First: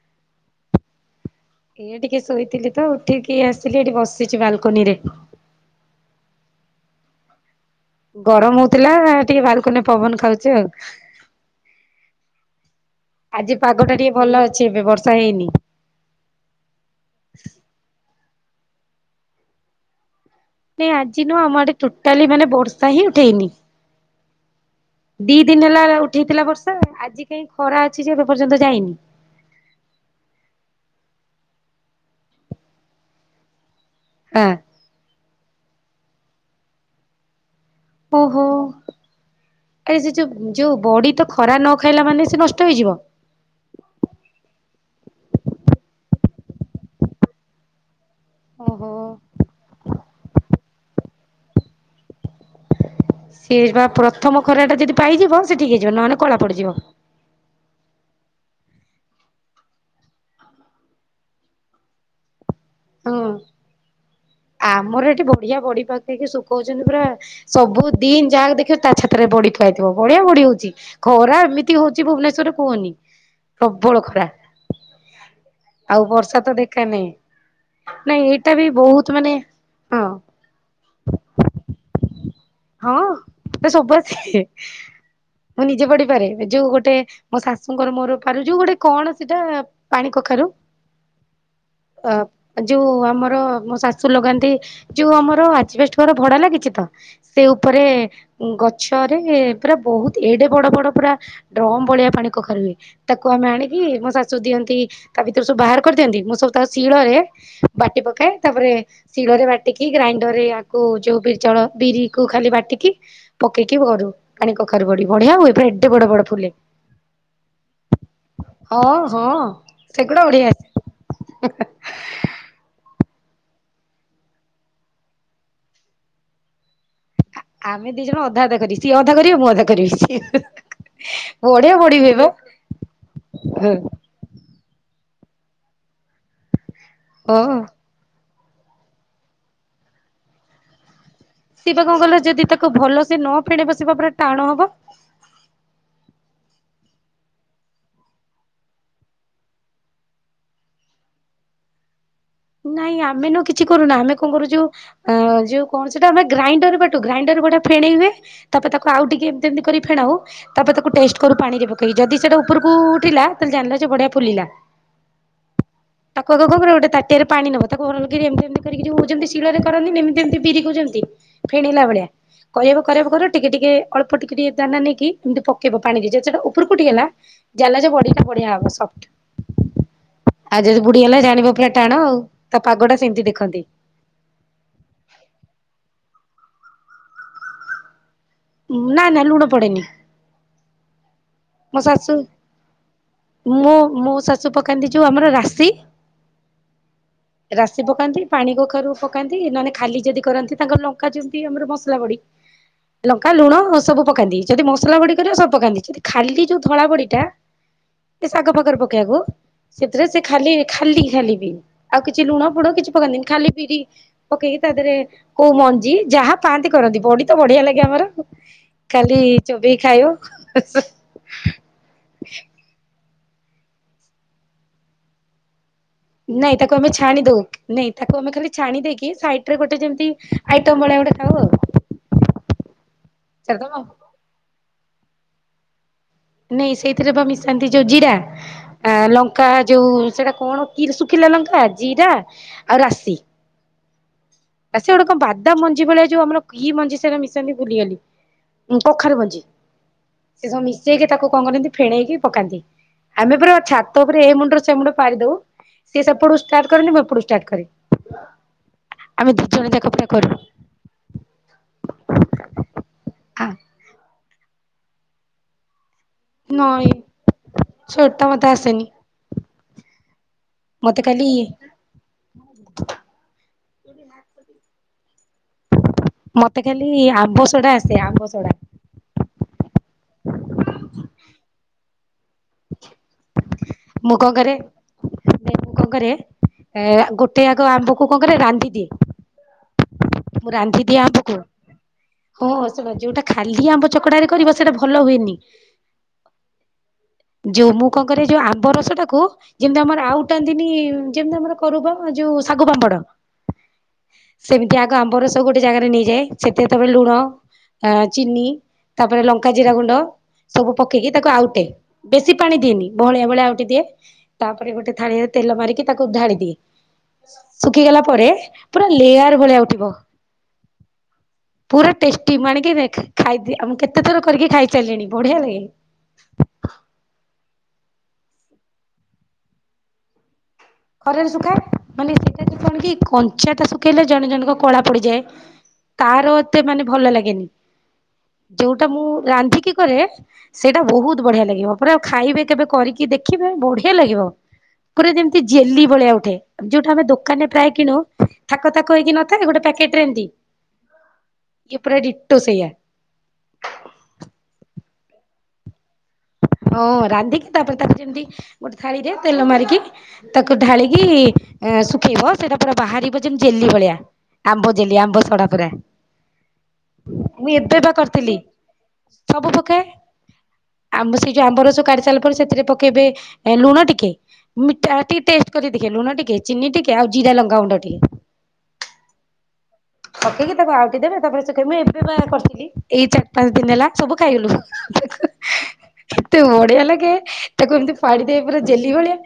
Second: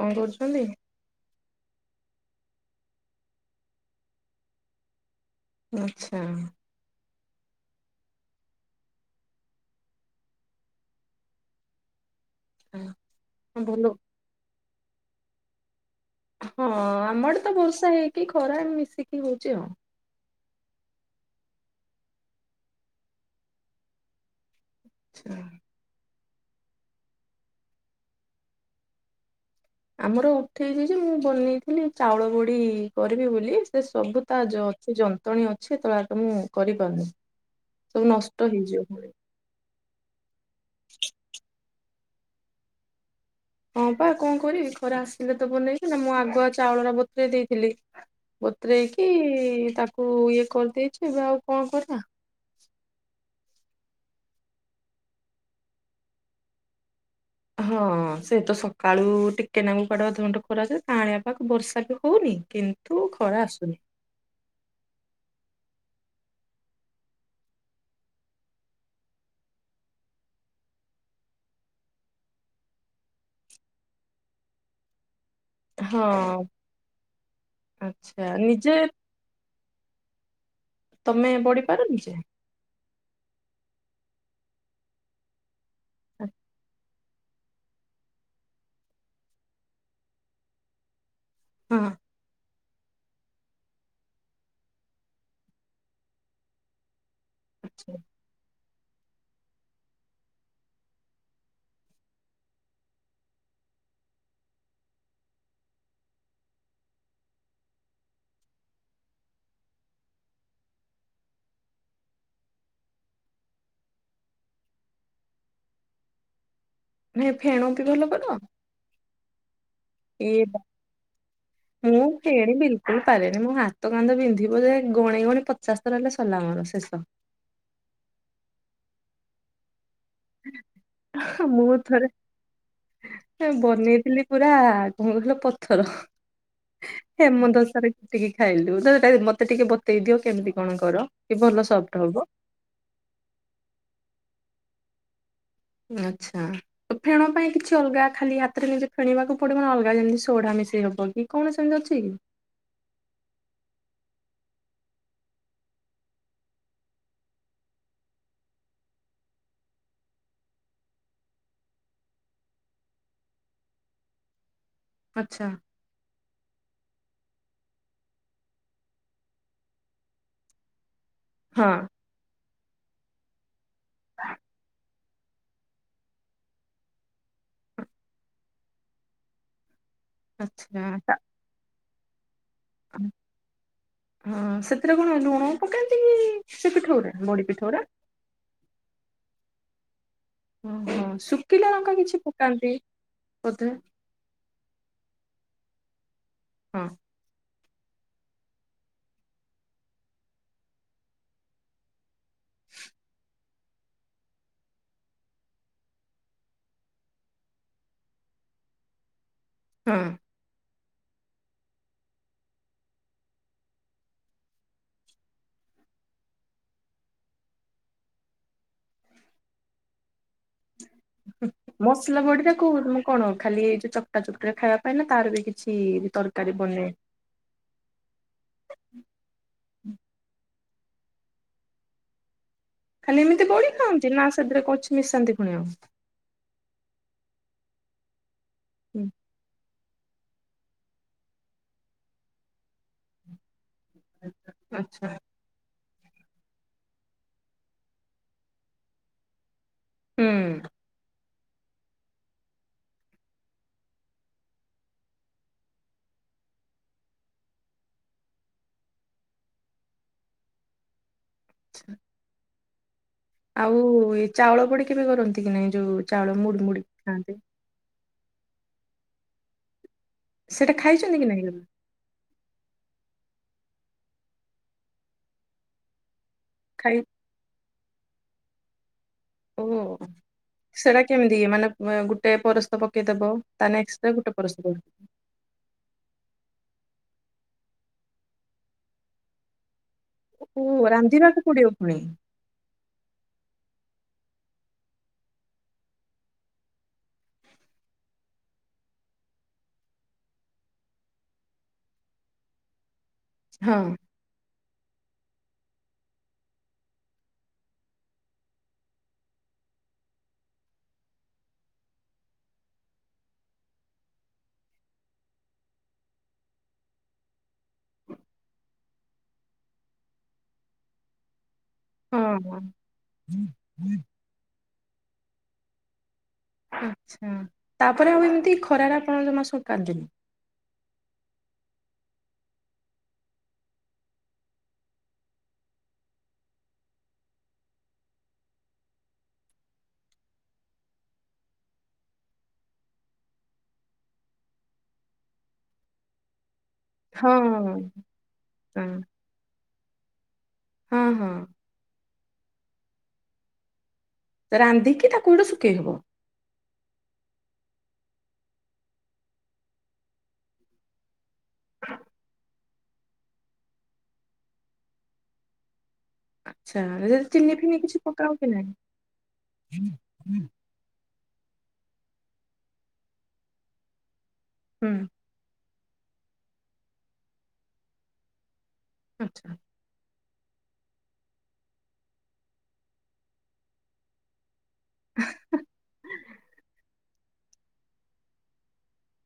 କଣ କରୁଛନ୍ତି? ଇଏ ଟିକେ ଶୋଇଥିଲି ତ ଉଠିକି ଆସିଲି ଏଠି ବସିଛି ବାଲକୋନିରେ। ଆଛା। ଗରମ ହୋଉଥିଲା ଟିକେ ବାଲକୋନୀରେ ପବନ ଖାଉଛି ଆଉ। ହଁ। ଆଜି ଭଲ ପାଗଟା ଟିକେ ଭଲ ଅଛି ଏବେ, ବର୍ଷା ହେଇନି। ହଁ ଆମ ଆଡ଼େ ତ ବର୍ଷା ହେଇକି ଖରା ମିଶିକି ହୋଉଛି ଆଉ। ନାଇଁ ଆଜି ନୁହଁ ଆମ ଆଡେ ଟୋଟାଲି ମାନେ ବର୍ଷା ହିଁ ଉଠେଇନି। ଆଚ୍ଛା ଦି ଦିନ୍ ହେଲା ଉଠେଇଥିଲା ବର୍ଷା, ଆଜି କାହିଁ ଖରା ଅଛି ଯେ ଏବେ ପର୍ଯ୍ୟନ୍ତ ଯାଇନି। ଆମର ଉଠେଇଛି ଯେ ମୁଁ ବନେଇଥିଲି ଚାଉଳ ବଢି କରିବି ବୋଲି, ସେ ସବୁ ତା ହଁ। ଜ ସେ ଯନ୍ତଣୀ ଅଛି ତ ଆଗ ମୁଁ କରିପାରୁନି। ସବୁ ନଷ୍ଟ ଓହୋ, ହେଇଯିବ ପୁଣି। ଆରେ ସେ ଯୋଉ ଯୋଉ ବଡି ତ ଖରା ନ ସୁଖେଇଲା ମାନେ ସେ ନଷ୍ଟ ହେଇଯିବ। ହଁ ପା କଣ କରିବି, ଖରା ଆସିଲେ ତ ବନେଇବି ନା ମୁଁ ଆଗୁଆ ଚାଉଳ ରା ବତୁରେଇ ଦେଇଥିଲି। ଓହୋ। ବତୁରେଇକି ତାକୁ ଇଏ କରିଦେଇଛି, ଏବେ ଆଉ କଣ କରିବା। ସିଏ ବା ପ୍ରଥମ ଖରାଟା ଯଦି ପାଇଯିବ, ସେ ଠିକ୍ ହେଇଯିବ। ନହେଲେ କଳା ପଡିଯିବ। ହଁ ସେ ତ ସକାଳୁ ଟିକେ ନାଙ୍କୁ କୁଆଡେ ଅଧଘଣ୍ଟେ ଖରା ଦିଏ, କାଅଁଳିଆ ପାଗ ବର୍ଷା ବି ହୋଉନି। କିନ୍ତୁ ତୁ ହଁ ଖରା ଆସୁନି। ଆମର ଏଠି ବଢିଆ ବଡିି ପକେଇକୀ ଶୁଖଉଛନ୍ତି ପୁରା ସବୁ ଦିନ ଯାହାକୁ ଦେଖିବ ତା ଛାତରେ ବଢିଥୁଆହେଇଥିବ ବଢିଆ ବଢି ହଉଛି। ଖରା ଏମିତି ହଉଛି ଭୁବନେଶ୍ୱରରେ କୁହନି ପ୍ରବଳ ଖରା। ଆଉ ହଁ ବର୍ଷା ତ ଦେଖା ନାଇଁ ଆଚ୍ଛା ନାଇଁ ଏଇଟା ବି ନିଜେ ବହୁତ ମାନେ ହଁ। ତମେ ବଢି ପାରନି ଯେ? ହଁ ସବୁ ଆସ ମୁଁ ନିଜେ ବଡିପାରେ ନିଜକୁ ଗୋଟେ ମୋ ଶାଶୁଙ୍କର ମୋର ପାରୁଛୁ ଗୋଟେ କଣ ସେଇଟା ପାଣି କଖାରୁ। ହଁ ଆ। ଯୋଉ ଆମର ମୋ ଶାଶୁ ଲଗାନ୍ତି ଯୋଉ ଆମର ଆଜବେଷ୍ଟ ଘର ଭଡା ଲାଗିଛି ତ। ସେ ଉପରେ ଆଚ୍ଛା ଗଛରେ ପୁରା ବହୁତ ଏଡେ ବଡ ବଡ ପୁରା ଡ୍ରମ୍ ଭଳିଆ ପାଣିକଖାରୁ ହୁଏ। ତାକୁ ଆମେ ଆଣିକି ମୋ ଶାଶୁ ଦିଅନ୍ତି ତା ଭିତରୁ ସବୁ ବାହାର କରିଦିଅନ୍ତି ମୁଁ ସବୁ ତା ଶିଳରେ ବାଟି ପକାଏ ତାପରେ ଶିଳରେ ବାଟିକି ଗ୍ରାଇଣ୍ଡର ରେ ଆକୁ ଯୋଉ ବିରି ଚାଉଳ ବିରି କୁ ଖାଲି ବାଟିକି ପକେଇକି କରୁ ପାଣି କଖାରୁ ବଡି ବଢିଆ ହୁଏ ପୁରା ଏଡ଼େ ବଡ ବଡ ଫୁଲେ। ନାଇଁ ଫେଣନ୍ତି ଭଲ କର? ହଁ ହଁ ସେଗୁଡା ଏ ବଢିଆ ବା ମୁଁ ଫେଣୀ ବିଲକୁଲ ପାରେନି ମୋ ହାତ କାନ୍ଧ ବିନ୍ଧିବ ଯେ ଗଣେଇ ଗଣ ପଚାଶ ଥର ହେଲେ ସଲା ମୋର ଶେଷ। ଆମେ ଦି ଜଣ ଅଧା ଅଧା କରିବ ସିଏ ଅଧା କରିବେ ମୁଁ ଅଧା କରିବି। ବଢିଆ ମୁଁ ଥରେ ବଢିବେ ବା ବନେଇଥିଲି। ପୁରା କଣ ହେଲା ପଥର ହେମ ହଁ ଦସ୍ତାରେ ଟିକେ ଖାଇଲୁ ତ ସେଟା ମତେ ଟିକେ ବତେଇ ଦିଅ କେମିତି କଣ କର? କି ଭଲ ସେ ବା ସଫ୍ଟ କଣ ହବ କହିଲ ଯଦି ତାକୁ ଭଲସେ ନ ଫେନେଇବ ସେ ପା ପୁରା ଟାଣ ହବ। ଆଚ୍ଛା। ତ ଫେଣ ପାଇଁ କିଛି ଅଲଗା ଖାଲି ହାତରେ ନିଜେ ଫେଣିବାକୁ ପଡିବନା ଅଲଗା ଯେମିତି ସୋଢା ମିଶେଇ ହବ କି? କଣ ସେମିତି ଅଛି କି? ନାଇଁ ଆମେ ନ କିଛି କରୁନା ଆମେ କଣ କରୁଯୋଉ ଅ ଯୋଉ କଣ ସେଟା ଆମେ ଗ୍ରାଇଣ୍ଡର ବାଟୁ ଗ୍ରାଇଣ୍ଡର ଗୋଟା ଫେଣେଇ ହୁଏ। ତାପରେ ତାକୁ ଆଉ ଟିକେ ଏମତି ଏମିତି କରି ଫେଣାଉ ତାପରେ ତାକୁ ଟେଷ୍ଟ କରୁ ପାଣିରେ ପକେଇ ଯଦି ସେଟା ଉପରକୁ ଉଠିଲା ତାହେଲେ ଜାଣିଲ ଯେ ବଢିଆ ଫୁଲିଲା ଆଛା। ତାକୁ ଆଗ କଣ କରିବ ଗୋଟେ ତାଟ ରେ ପାଣି ନେବ ତାକୁ ଭଲକିରି ଏମିତି ଏମିତି ଯେମିତି ଶିଳରେ କରନ୍ତିିନି ଏମତି ଏମତି ବିରିକୁ ଯେମିତି। ହଁ ଫେଣିଲା ଭଳିଆ କରିବ କରିବ କରିବ ଟିକେ ଟିକେ ଅଳ୍ପ ଟିକେ ଟିକେ ଦାନା ନେଇକି ଏମିତି ପକେଇବ ପାଣିରେ ଯଦି ସେଇଟା ଉପରକୁ ଉଠିଗଲା ଜାଣିଲ ଯେ ବଢିଟା ବଢିଆ ହବ ସଫ୍ଟ। ଆଉ ଯଦି ଆଚ୍ଛା ବୁଡୀ ତା ଗଲା ଜାଣିବ ପୁରା ଟାଣ ଆଉ। ତା ପାଗ ଟା ସେମିତି ଦେଖନ୍ତି। ହଁ ସେଥିରେ କଣ ଲୁଣ ପକାନ୍ତି କି ସେ ପିଠଉ ରେ ବଡି ପିଠରେ? ନା ନା ଲୁଣ ପଡେନି। ହୁଁ ହଁ ସୁଖ ମୋ ଶାଶୁ ବୋଧେ ମୁଁ ମୋ ଶାଶୁ ପକାନ୍ତି ଯୋଉ ଆମର ରାଶି। ହଁ। ରାଶି ପକାନ୍ତି ପାଣି କଖାରୁ ପକାନ୍ତି ନହେଲେ ଖାଲି ଯଦି କରନ୍ତି ତାଙ୍କର ଲଙ୍କା ଯେମିତି ଆମର ମସଲା ବଡି ଲଙ୍କା ଲୁଣ ସବୁ ପକାନ୍ତିି ଯଦି ମସଲା ବଡି କରିବ ସବୁ ପକାନ୍ତିି ଯଦି ଖାଲି ଯୋଉ ଧଳା ବଡି ଟା ସେ ଶାଗ ପାଖରେ ପକେଇବାକୁ ହଁ। ସେଥିରେ ସେ ଖାଲି ଖାଲି ଖାଲି ପି ଆଉ କିଛି ଲୁଣ ଫୁଣ କିଛି ପକାନ୍ତିନି ଖାଲି ବିରି ପକେଇକି ତା ଧେରେ କୋଉ ମଞ୍ଜି ଯାହା ପାଆନ୍ତି କରନ୍ତି ବଡି ତ ବଢିଆ ଲାଗେ ଆମର ଆଉ। ଖାଲି ଚୋବେଇ ଖାଇବୁ। ହୁଁ ମସଲା ବଡିରେ କଉ ବ କଣ ଖାଲି ଏ ଯୋଉ ଚକଟା ଚକଟିରେ ଖାଇବା ପାଇଁ ନା ତାର ବି କିଛି ତରକାରୀ ନାଇଁ ତାକୁ ବନେ? ଆମେ ଛାଣି ଦଉ। ନାଇଁ ତାକୁ ଆମେ ଖାଲି ଛାଣି ଦେଇକି ସାଇଟରେ ଗୋଟେ ଯେମିତି ଆଇଟମ ଭଳିଆ ଗୋଟେ ଖାଉ ଆଉ। ଖାଲି ଏମିତି ବଳି ଛାଡିଦବ ଖାଆନ୍ତି ନା ସେଥିରେ କୁଛି ମିଶାନ୍ତି ପୁଣି ଆଉ। ନାଇଁ ସେଇଥିରେ ବା ମିଶାନ୍ତି ଯୋଉ ଜିରା ଆ ଲଙ୍କା ଯୋଉ ସେଟା କଣ କି ଶୁଖିଲା ଲଙ୍କା ଜିରା ଆଉ ରାଶି। ଆ ସିଏ ଗୋଟେ ଆଚ୍ଛା କଣ ବାଦ ତା ମଞ୍ଜି ଭଳିଆ ଯୋଉ ଆମର କି ମଞ୍ଜି ସେଟା ମିଶାନ୍ତି ଭୁଲିଗଲି ଉଁ କଖାରୁ ମଞ୍ଜି। ହୁଁ। ସେ ସବୁ ମିଶେଇକି ତାକୁ କଣ କରନ୍ତି ଫେଣେଇକି ପକାନ୍ତି। ଆମେ ପୁରା ଛାତ ଉପରେ ଏ ମୁଣ୍ଡରୁ ସେ ମୁଣ୍ଡ ପାରିଦଉ। ସିଏ ସେପଟୁ ଷ୍ଟାର୍ଟ କରନ୍ତି ମୁଁ ଏପଟୁ ଷ୍ଟାର୍ଟ କରେ ଆମେ ଦି ଜଣ ଜାଙ୍କ ପୂରା କରୁ। ଛା। ଆ ଆଉ ଏ ଚାଉଳ ବଡି କି ବି କରନ୍ତି କି ନାଇଁ ଯୋଉ ଚାଉଳ ମୁଡି ମୁଡିି ନଈ ଖାଆନ୍ତି। ସେଟା ମୋତେ ଆସେନି। ସେଟା ମତେ ଖାଇଛନ୍ତି ଖାଲି କି ନାହିଁ କେବ? [unintelligible] ମତେ ଖାଲି ଖାଇ ଆମ୍ବ ସଡା ଆସେ ଆମ୍ବ ସଡା। ଓ ସେରା କେମିତି ମାନେ ଏ ଗୋ ଟେ ପରସ୍ତ ପକେଇଦବ ତାନେ ଏକ୍ସଟ୍ରା ଗୋଟେ ପରସ୍ତ ଦବ। ମାନେ ମୁଁ କଣ କରେ ଏ ଆ ଗୋଟେ ଆଗ ଆମ୍ବକୁ କଣ କରେ ରାନ୍ଧିଦିଏ। ଓହୋ ଆମ୍ବକୁ ରାନ୍ଧିବାକୁ ପଡିବ ପୁଣି। ହଁ ଶୁଣ ଯୋଉଟା ଖାଲି ଆମ୍ବ ଚକଟାରେ କରିବ ସେଇଟା ଭଲ ହୁଏନି। ଯୋଉ ମୁଁ କଣ କରେ ଯୋଉ ଆମ୍ବ ରସଟାକୁ ଯେମିତି ଆମର ଆଉଟାନ୍ତିନି ଯେମିତି ଆମର କରୁ ବୋ ଯଉ ଶାଗୁ ପାମ୍ପଡ। ହଁ। ସେମିତି ଆଗ ଆମ୍ବ ରସ ଗୋଟେ ଜାଗାରେ ନେଇଯାଏ ସେତେ ତା ପରେ ଲୁଣ ଆଁ ଚିନି ତାପରେ ଲଙ୍କା ଜିରା ଗୁଣ୍ଡ ସବୁ ପକେଇକି ତାକୁ ଆଉଟେ। ବେଶୀ ପାଣି ଦିଏନି ବହଳିଆ ବହଳିଆ ଆଉଟି ଦିଏ। ତାପରେ ଗୋଟେ ଥାଳିଆରେ ତେଲ ମାରିକି ତାକୁ ଢାଳି ଦିଏ। ଶୁଖିଗଲା ପରେ ପୁରା ଲେୟାର ଭଳିଆ ଉଠିବ। ପୁରା ହଁ ଟେଷ୍ଟି ମୁଁ ହଁ ଆଣିକି ଖାଇଦିଏ ମୁଁ କେତେଥର କରିକି ଖାଇ ସାରିଲିଣି ବଢିଆ ଲାଗେ। ଆଚ୍ଛା ତାପରେ ଆଉ ଏମିତି ଖରାରେ ଆପଣ ଜମା ସୁକାନ୍ତିନି? ଖରାରେ ଶୁଖାଏ ମାନେ ସେଟା ଯଉ କଣ କି କଞ୍ଚା ଟା ଶୁଖେଇଲେ ଜଣେ ଜଣଙ୍କ କଳା ପଡିଯାଏ। ତାର ଏତେ ମାନେ ଭଲ ଲାଗେନି ଯୋଉଟା ମୁଁ ରାନ୍ଧିକି କରେ ସେଇଟା ବହୁତ୍ ବଢିଆ ଲାଗିବ ପୁରା ଖାଇବେ କେବେ କରିକି ଦେଖିବେ ବଢିଆ ଲାଗିବ ପୁରା ଯେମ ଜେଲି ଭଳିଆ ଉଠେ ଯୋଉଠା ଆମେ ହଁ ଦୋକାନରେ ପ୍ରାୟ ହଁ କିଣୁ ଥାକ ଥାକ ହେଇକି ନ ନ ଥାଏ ଗୋଟେ ପ୍ୟାକେଟରେ ଏମତି। ହଁ ହଁ। ଇଏ ପୁରା ଡିଟୋ ସେଇଆ। ରାନ୍ଧିକି ତାକୁ ଗୋଟେ ଶୁକେଇ ହବ। ହଁ ରାନ୍ଧିକି ତାପରେ ତାପରେ ଯେମତି ଗୋଟେ ଥାଳିରେ ତେଲ ମାରିକି ତାକୁ ଢାଳିକି ଏ ଶୁଖେଇବ ସେଇଟା ପୁରା ବାହାରିବ ଯେମିତି ଜେଲି ଭଳିଆ ଆମ୍ବ ଜେଲି ଆମ୍ବ ସଡା ପୁରା। ଆଚ୍ଛା ଯଦି ମୁଁ ଚିନି ଫିନି ଏବେ ବା କିଛି ପକାଅ କରିଥିଲି କି ନାହିଁ? ଆମ୍ବ ସେଇ ଯୋଉ ଆମ୍ବରସ କାଢି ସାରିଲା ପରେ ସେଥିରେ ପକେଇବେ ଲୁଣ ଟିକେ ହୁଁ ମିଠା ଟିକେ ଟେଷ୍ଟ କରି ଦେଖେ ଲୁଣ ଟିକେ, ଚିନି ଟିକେ, ଆଉ ଜିରା ଲଙ୍କା ଗୁଣ୍ଡା ଟିକେ। ଆଚ୍ଛା। ପକେଇକି ତାକୁ ଆଉଟି ଦେବେ ତାପରେ ଶୁଖେଇ ମୁଁ ଏବେ ବା କରିଥିଲି ଏଇ ଚାରି ପାଞ୍ଚ ଦିନ ହେଲା ସବୁ ଖାଇଗଲୁ। କେତେ ବଢିଆ ଲାଗେ ତାକୁ ଏମତି ଫାଡ଼ି ଦେବେ ପୁରା ଜେଲି ଭଳିଆ।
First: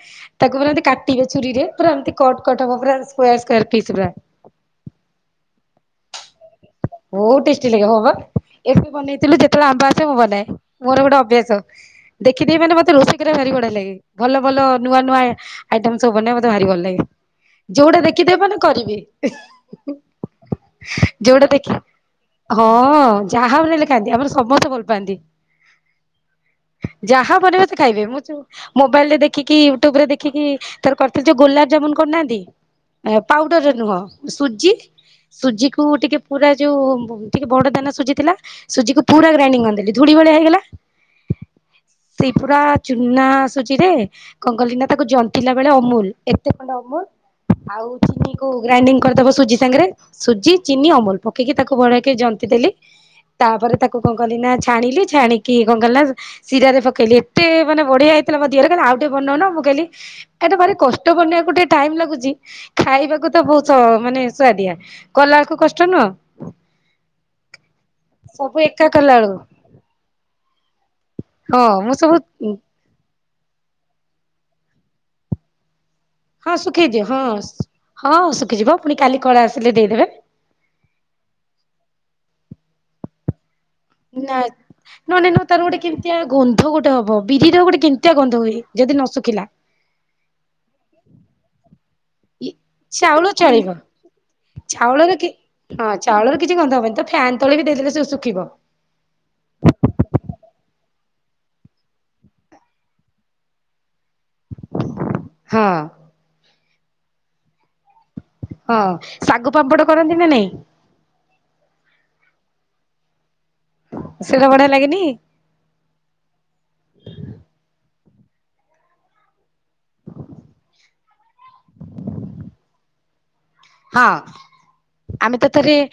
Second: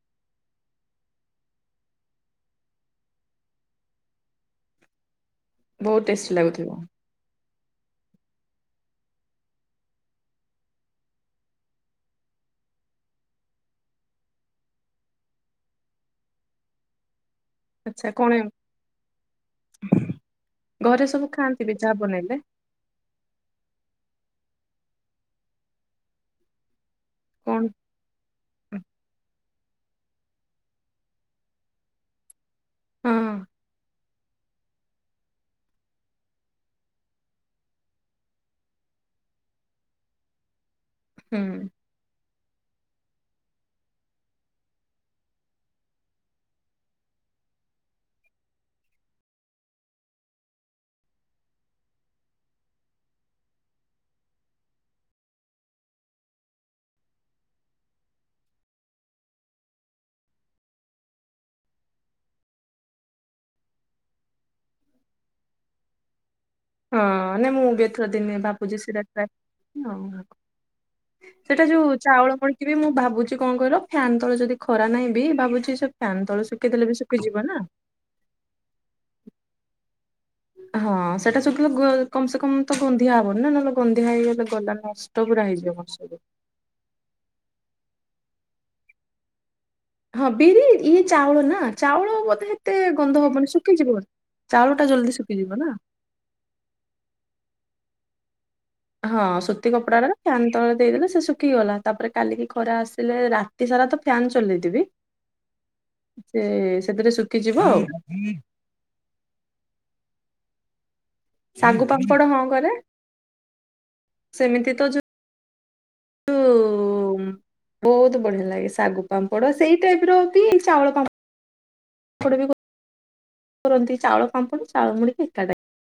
ତାକୁ ପୁରା ଏମତି କାଟିବେ ଛୁରୀରେ ପୁରା ଏମତି କଟ କଟ ହବ ପୂରା ସ୍କୋୟାର ସ୍କୋୟାର ଫିସ୍ ଗୁରା। ବହୁତ ଟେଷ୍ଟି ଲାଗୁଥିବ। ବହୁତ ଟେଷ୍ଟି ଲାଗେ ହଁ ବା ଏବେ ବନେଇଥିଲୁ ଯେତେଳେ ଆମ୍ବ ଆସେ ମୁଁ ବନାଏ। ମୋର ଗୋଟେ ଅଭ୍ୟାସ। ଦେଖିଦେବି ମାନେ ମତେ ରୋଷେଇ କରିବା ଭାରି ବଢିଆ ଲାଗେ ଭଲ ଭଲ ନୂଆ ନୂଆ ଆଇଟମ୍ ସବୁ ବନେ ମତେ ଭାରି ଭଲ ଲାଗେ। ଯୋଉଟା ଆଚ୍ଛା କଣ ଦେଖିଦେବି ମାନେ କରିବି ଘରେ ସବୁ ଯୋଉଟା ଖାଆନ୍ତି ବି ଦେଖି ଯାହା ବନେଇଲେ ହଁ-ଅ-ଅ ଯାହା ବନେଇଲେ ଖାଆନ୍ତି ଆମର ସମସ୍ତେ ଭଲ ପାଆନ୍ତି। ଯାହା ବନେଇବେ କଣ ସେ ଖାଇବେ ମୁଁ ତ ମୋବାଇଲ ରେ ଦେଖିକି କି ୟୁଟ୍ୟୁବ ରେ ଦେଖିକି ତାର କରିଥିଲି ଗୋଲାପ ଜାମୁନ କରୁନାହାନ୍ତି ହଁ ଏ ପାଉଡରେ ନୁହଁ ସୁଜି ସୁଜିକୁୁ ଟିକେ ପୁରା ଯୋଉ-ଉ-ଉ ଟିକେ ବଡ ଦାନା ସୁଜି ଥିଲା ସୁଜିକୁ ପୁରା ଗ୍ରାଇଡିଂ କରିଦେଲି ଧୂଳି ଭଳିଆ ହେଇଗଲା। ହୁଁ। ସେ ପୁରା-ଆ ଚୁନା-ଆ-ଆ ସୁଜିରେ କଣ କଲିନା ତାକୁ ଜନ୍ତିଲା ବେଳେ ଅମୁଲ ଏତେ ଖଣ୍ଡ ଅମୁଲ ଆଉ ଚିନି କୁ ଗ୍ରାଇଣ୍ଡିଙ୍ଗ କରିଦବ ସୁଜି ସାଙ୍ଗରେ ସୁଜି ଚିନି ଅମୁଲ ପ ପକେଇକି ତାକୁ ବଢିଆକି ଜନ୍ତି ଦେଲି। ତାପରେ ତାକୁ କଣ କଲିି ନା ଛାଣିଲି ଛାଣିକି କଣ କଲି ନା ଶିରାରେ ପକେଇଲି ଏତେ-ଏ-ଏ ମାନେ ବଢିଆ ହେଇଥିଲା ମୋ ଦିଅର କହିଲେ ଆଉ ଟିକେ ବନଉନ ମୁଁ କହିଲି ଏଟା ଭାରି କଷ୍ଟ ବନେଇବାକୁ ଟିକେ ଟାଇମ ଲାଗୁଛି। ଖାଇବାକୁ ତ ବହୁତ ସ ମାନେ ସୁଆଦିଆ କଲା ବେଳକୁ କଷ୍ଟ ନୁହଁ। ହଁ-ଅ-ଅ ନାଇଁ ମୁଁ ବି ଏଥର ଦିନେ ସବୁ ବାପୁଜି ଏକା ସିରା କଲା ଟ୍ରା ବେଳକୁ ହଁ ସେଟା ହଁ ଯୋଉ ମୁଁ ଚାଉଳ ସବୁ ପଡିକି ବି ମୁଁ ଭାବୁଛି ଯ କଣ କହିଲ ଫ୍ୟାନ ତଳେ ଯଦି ଖରା ନାହିଁ ବି ଭାବୁଛି ସେ ଫ୍ୟାନ ତଳ ହଁ ଶୁଖେଇ ଦେଲେ ବି ଶୁଖେଇଦିଅ ହଁ ଶୁଖିଯିବ ନା। ହଁ ଶୁଖିଯିବ ପୁଣି କାଲି କଳା ଆସିଲେ ଦେଇଦେବେ। ହଁ ସେଇଟା ଶୁଖିଲେ କ କମ୍ ସେ କମ୍ ତ ଗନ୍ଧିଆ ହବନି ନା ନହେଲେ ଗନ୍ଧିଆ ନା ହେଇଗଲେ ଗଲା ନଷ୍ଟ ନହେଲେ ନ ପୁରା ତାର ହେଇଯିବ ଗୋଟେ ମୋର କେମିତିଆ ସବୁ। ଗନ୍ଧ ଗୋଟେ ହବ ବିରିର ଗୋଟେ କେମିତିଆ ଗନ୍ଧ ହୁଏ ଯଦି ନ ଶୁଖିଲା। ହଁ ବିରି ଇ ଚାଉଳ ନା ଚାଉଳ ବୋଧେ ଏତେ ଗନ୍ଧ ଚାଉଳ ହବନି ଚଳିବ ଶୁଖିଯିବ ଚାଉଳ ଟା ଜଲ୍ଦି ଶୁଖିଯିବ ନା। ଚାଉଳରେ କିଛି ଗନ୍ଧ ହବନି ତ ଫ୍ୟାନ୍ ତଳେ ବି ଦେଇଦେଲେ ସେ ଶୁଖିବ। ହଁ ସୁତି କପଡାଟାର ଫ୍ୟାନ୍ ତଳେ ଦେଇଦେଲେ ସେ ଶୁଖିଗଲା ତାପରେ କାଲିକି ଖରା ଆସିଲେ ରା ତି ସାରା ତ ଫ୍ୟନ୍ ଚଲେଇଦେବି। ହଁ। ସେ ସେଥିରେ ଶୁଖିଯିବ ଆଉ। ହଁ ଶାଗୁ ପାମ୍ପଡ କରନ୍ତି ନା ନାଇଁ? ଶାଗୁ ପାମ୍ପଡ ହଁ କରେ। ସେଟା ବଢିଆ ସେମିତି ତ ଲାଗେନି? ଯୋଉ ବହୁତ ବଢିଆ ଲାଗେ ଶାଗୁ ପାମ୍ପଡ ସେଇ ଟାଇପ ର ଯଦି ଚାଉଳ ପାମ୍ [unintelligible] ଡ଼ ଯୋ କରନ୍ତି ଚାଉଳ ପାମ୍ପଡ ଚାଉଳ ମୁଡିକି ଏକା ଟାଇ ରେ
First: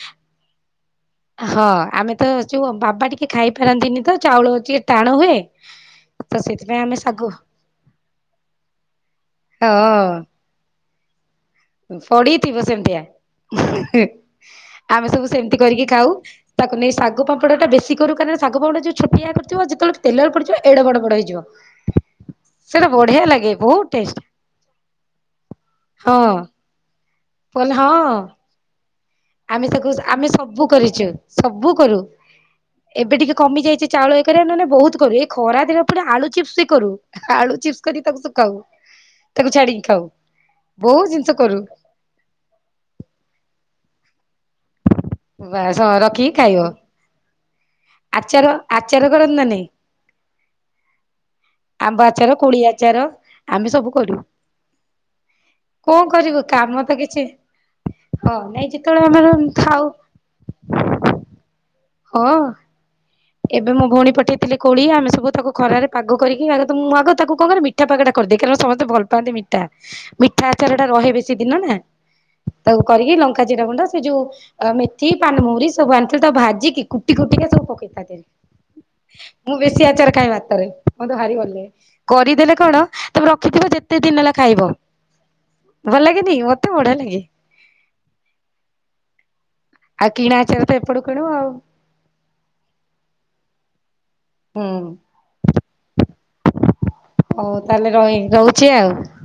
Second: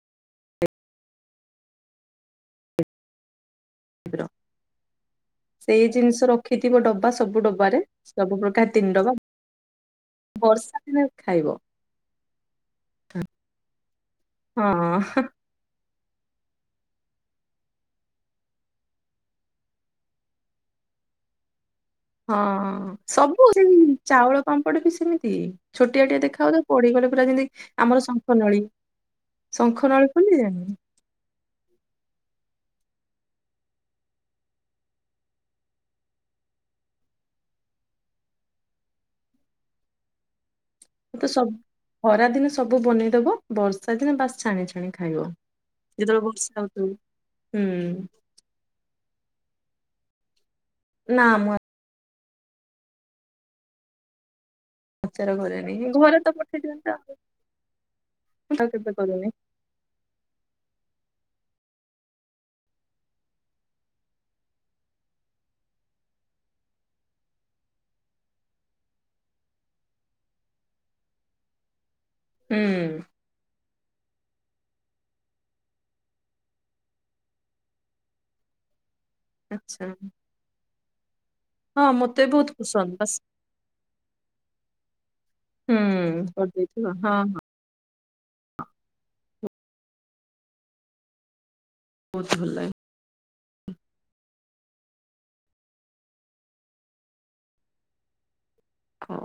ହଁ ଆମେ ତ ଅଚୁ ବାବା ଟିକେ ଖାଇପାରନ୍ତିନି ତ ର ଚାଉଳ ଯେ ଟାଣ ହୁଏ। ସେଇ ଜିନିଷ ତ ରଖିଥିବ ସେଥିପାଇଁ ଆମେ ଡବା ଶାଗୁ ସବୁ ଡବାରେ ସବୁ ପ୍ରକାର ତିନି ଡବା ହଅ। ବର୍ଷା ଦିନେ ଖାଇବ। ସଡିଥିବ ସେମତିଆ ଆମେ ହଁ ସବୁ ସେମିତି କରିକି ଖାଉ। ତାକୁ ନେଇ ଶାଗୁ ପାମ୍ପଡ ବେଶୀ କରୁ କାରଣ ଶାଗୁ ପାପଡ ଛୋଟିଆ କରିଥିବ ଯେତେବେଳେ ତେଲରେ ପଡିଯିବ ଏଡେ ବଡ ବଡ ହେଇଯିବ। ହଁ ସେଇଟା ବଢିଆ ସବୁ ଲାଗେ ସେଇ ବହୁତ ଟେଷ୍ଟ ଚାଉଳ ପାମ୍ପଡ ବି ସେମିତି ଛୋଟିଆ ଟିଏ ହଁ ଦେଖାଯାଉଥିବା ପଡିଗଲେ ପୁରା ଯେମିତି କହିଲେ ହଁ ଆମର ଶଙ୍ଖ ନଳୀ। ଆମେ ଶଙ୍ଖ ତାକୁ ନଳୀ ଆମେ ଫୁଲି ଜାଣିନ ସବୁ କରିଛୁ ସବୁ କରୁ। ଏବେ ଟିକେ କମିଯାଇଛି ଚାଉଳ ଏକ ରେ ନହେଲେ ବହୁତ କରୁ ଏଇ ଖରା ଦିନପୁରା ଆଳୁ ଚିପ୍ସ ବି କରୁ। ଆଳୁ ଚିପ୍ସ କରିକି ତାକୁ ଶୁଖାଉ ତାକୁ ଛାଡିକି ଖାଉ। ବହୁତ ଜିନିଷ ସବୁ କରୁ। ଖରା ଦିନେ ସବୁ ବନେଇଦବ ବର୍ଷା ଦିନ ବାସ୍ ଛାଣି ଛାଣି ଖା ଖାଇବ ବାସ ଯେତେବେଳେ ରଖିକି ବର୍ଷା ହଉଥି ହୁଁ। ଚାର ଆଚାର କରନ୍ତି ନା ନାଇଁ? ନା ମୁଁ ଆ ଆମ୍ବ ଆଚାର କୋଳି ଆଚାର ଆମେ ସବୁ କରୁ। ଆଚାର କରେନି କଣ ଘରେ ତ କରିବୁ ପଠେଇ କାମ ଦିଅନ୍ତି ତ ଆଉ। କିଛି ହଁ ମୁଁ ତ ନାଇଁ କେବେ ଯେତେବେଳେ କରୁନି ଆମର ଖାଉ ହଁ। ଏବେ ମୋ ଭଉଣୀ ପଠେଇଥିଲେ କୋଳି ଆମେ ସବୁ ତାକୁ ଖରାରେ ପାଗ କରିକି ଆଗ ମୁଁ ଆଗ ତାକୁ କଣ କରିବି ମିଠା ପଗଟା କରିଦିଏ କାରଣ ସମସ୍ତେ ଭଲ ପାଆନ୍ତି ମିଠା ମିଠା ଆଚାରଟା ରହେ ବେଶୀ ଦିନ ନା। ତାକୁ ହୁଁ କରିକି ଲଙ୍କା ଜିରା ଗୁଣ୍ଡ ସେ ଯୁ ମେଥି ପାନମହୁରି ସବୁ ଆଣିଥିଲେ ତାକୁ ଭାଜିକି କୁଟି କୁଟି ପକାଉ ତା ଦେହରେ ମୁଁ ଆଚ୍ଛା ବେଶୀ ଆଚାର ଖାଏ ଭାତରେ ମତେ ଭାରି ଭଲ ଲାଗେ। ହଁ ମତେ ବହୁତ କରିଦେଲେ କଣ ପସନ୍ଦ ବାସ୍ ତମର ଖିଥିବ ଯେତେ ଦିନ ହେଲା ଖାଇବ ହୁଁ ଭଲ ଲାଗେନି? ମତେ କରିଦେଇଥିବ ବଢିଆ ହଁ ଲାଗେ। ହଁ ଆଉ କିଣା ଆଚାର ତ ଏପଟୁ କିଣିବ ଆଉ। ବହୁତ ଭଲ ଲା ହୁଁ। ହଉ ତାହେଲେ ରହି ରହୁଛି ଆଉ। ହଉ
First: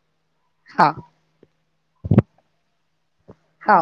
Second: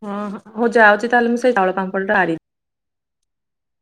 ହଁ ହଁ ହଉ ଯାଉଛି ତାହେଲେ ମୁଁ ସେଇ ଚାଉଳ ପାମ୍ପଳ ଟା ପାରି ହଉ।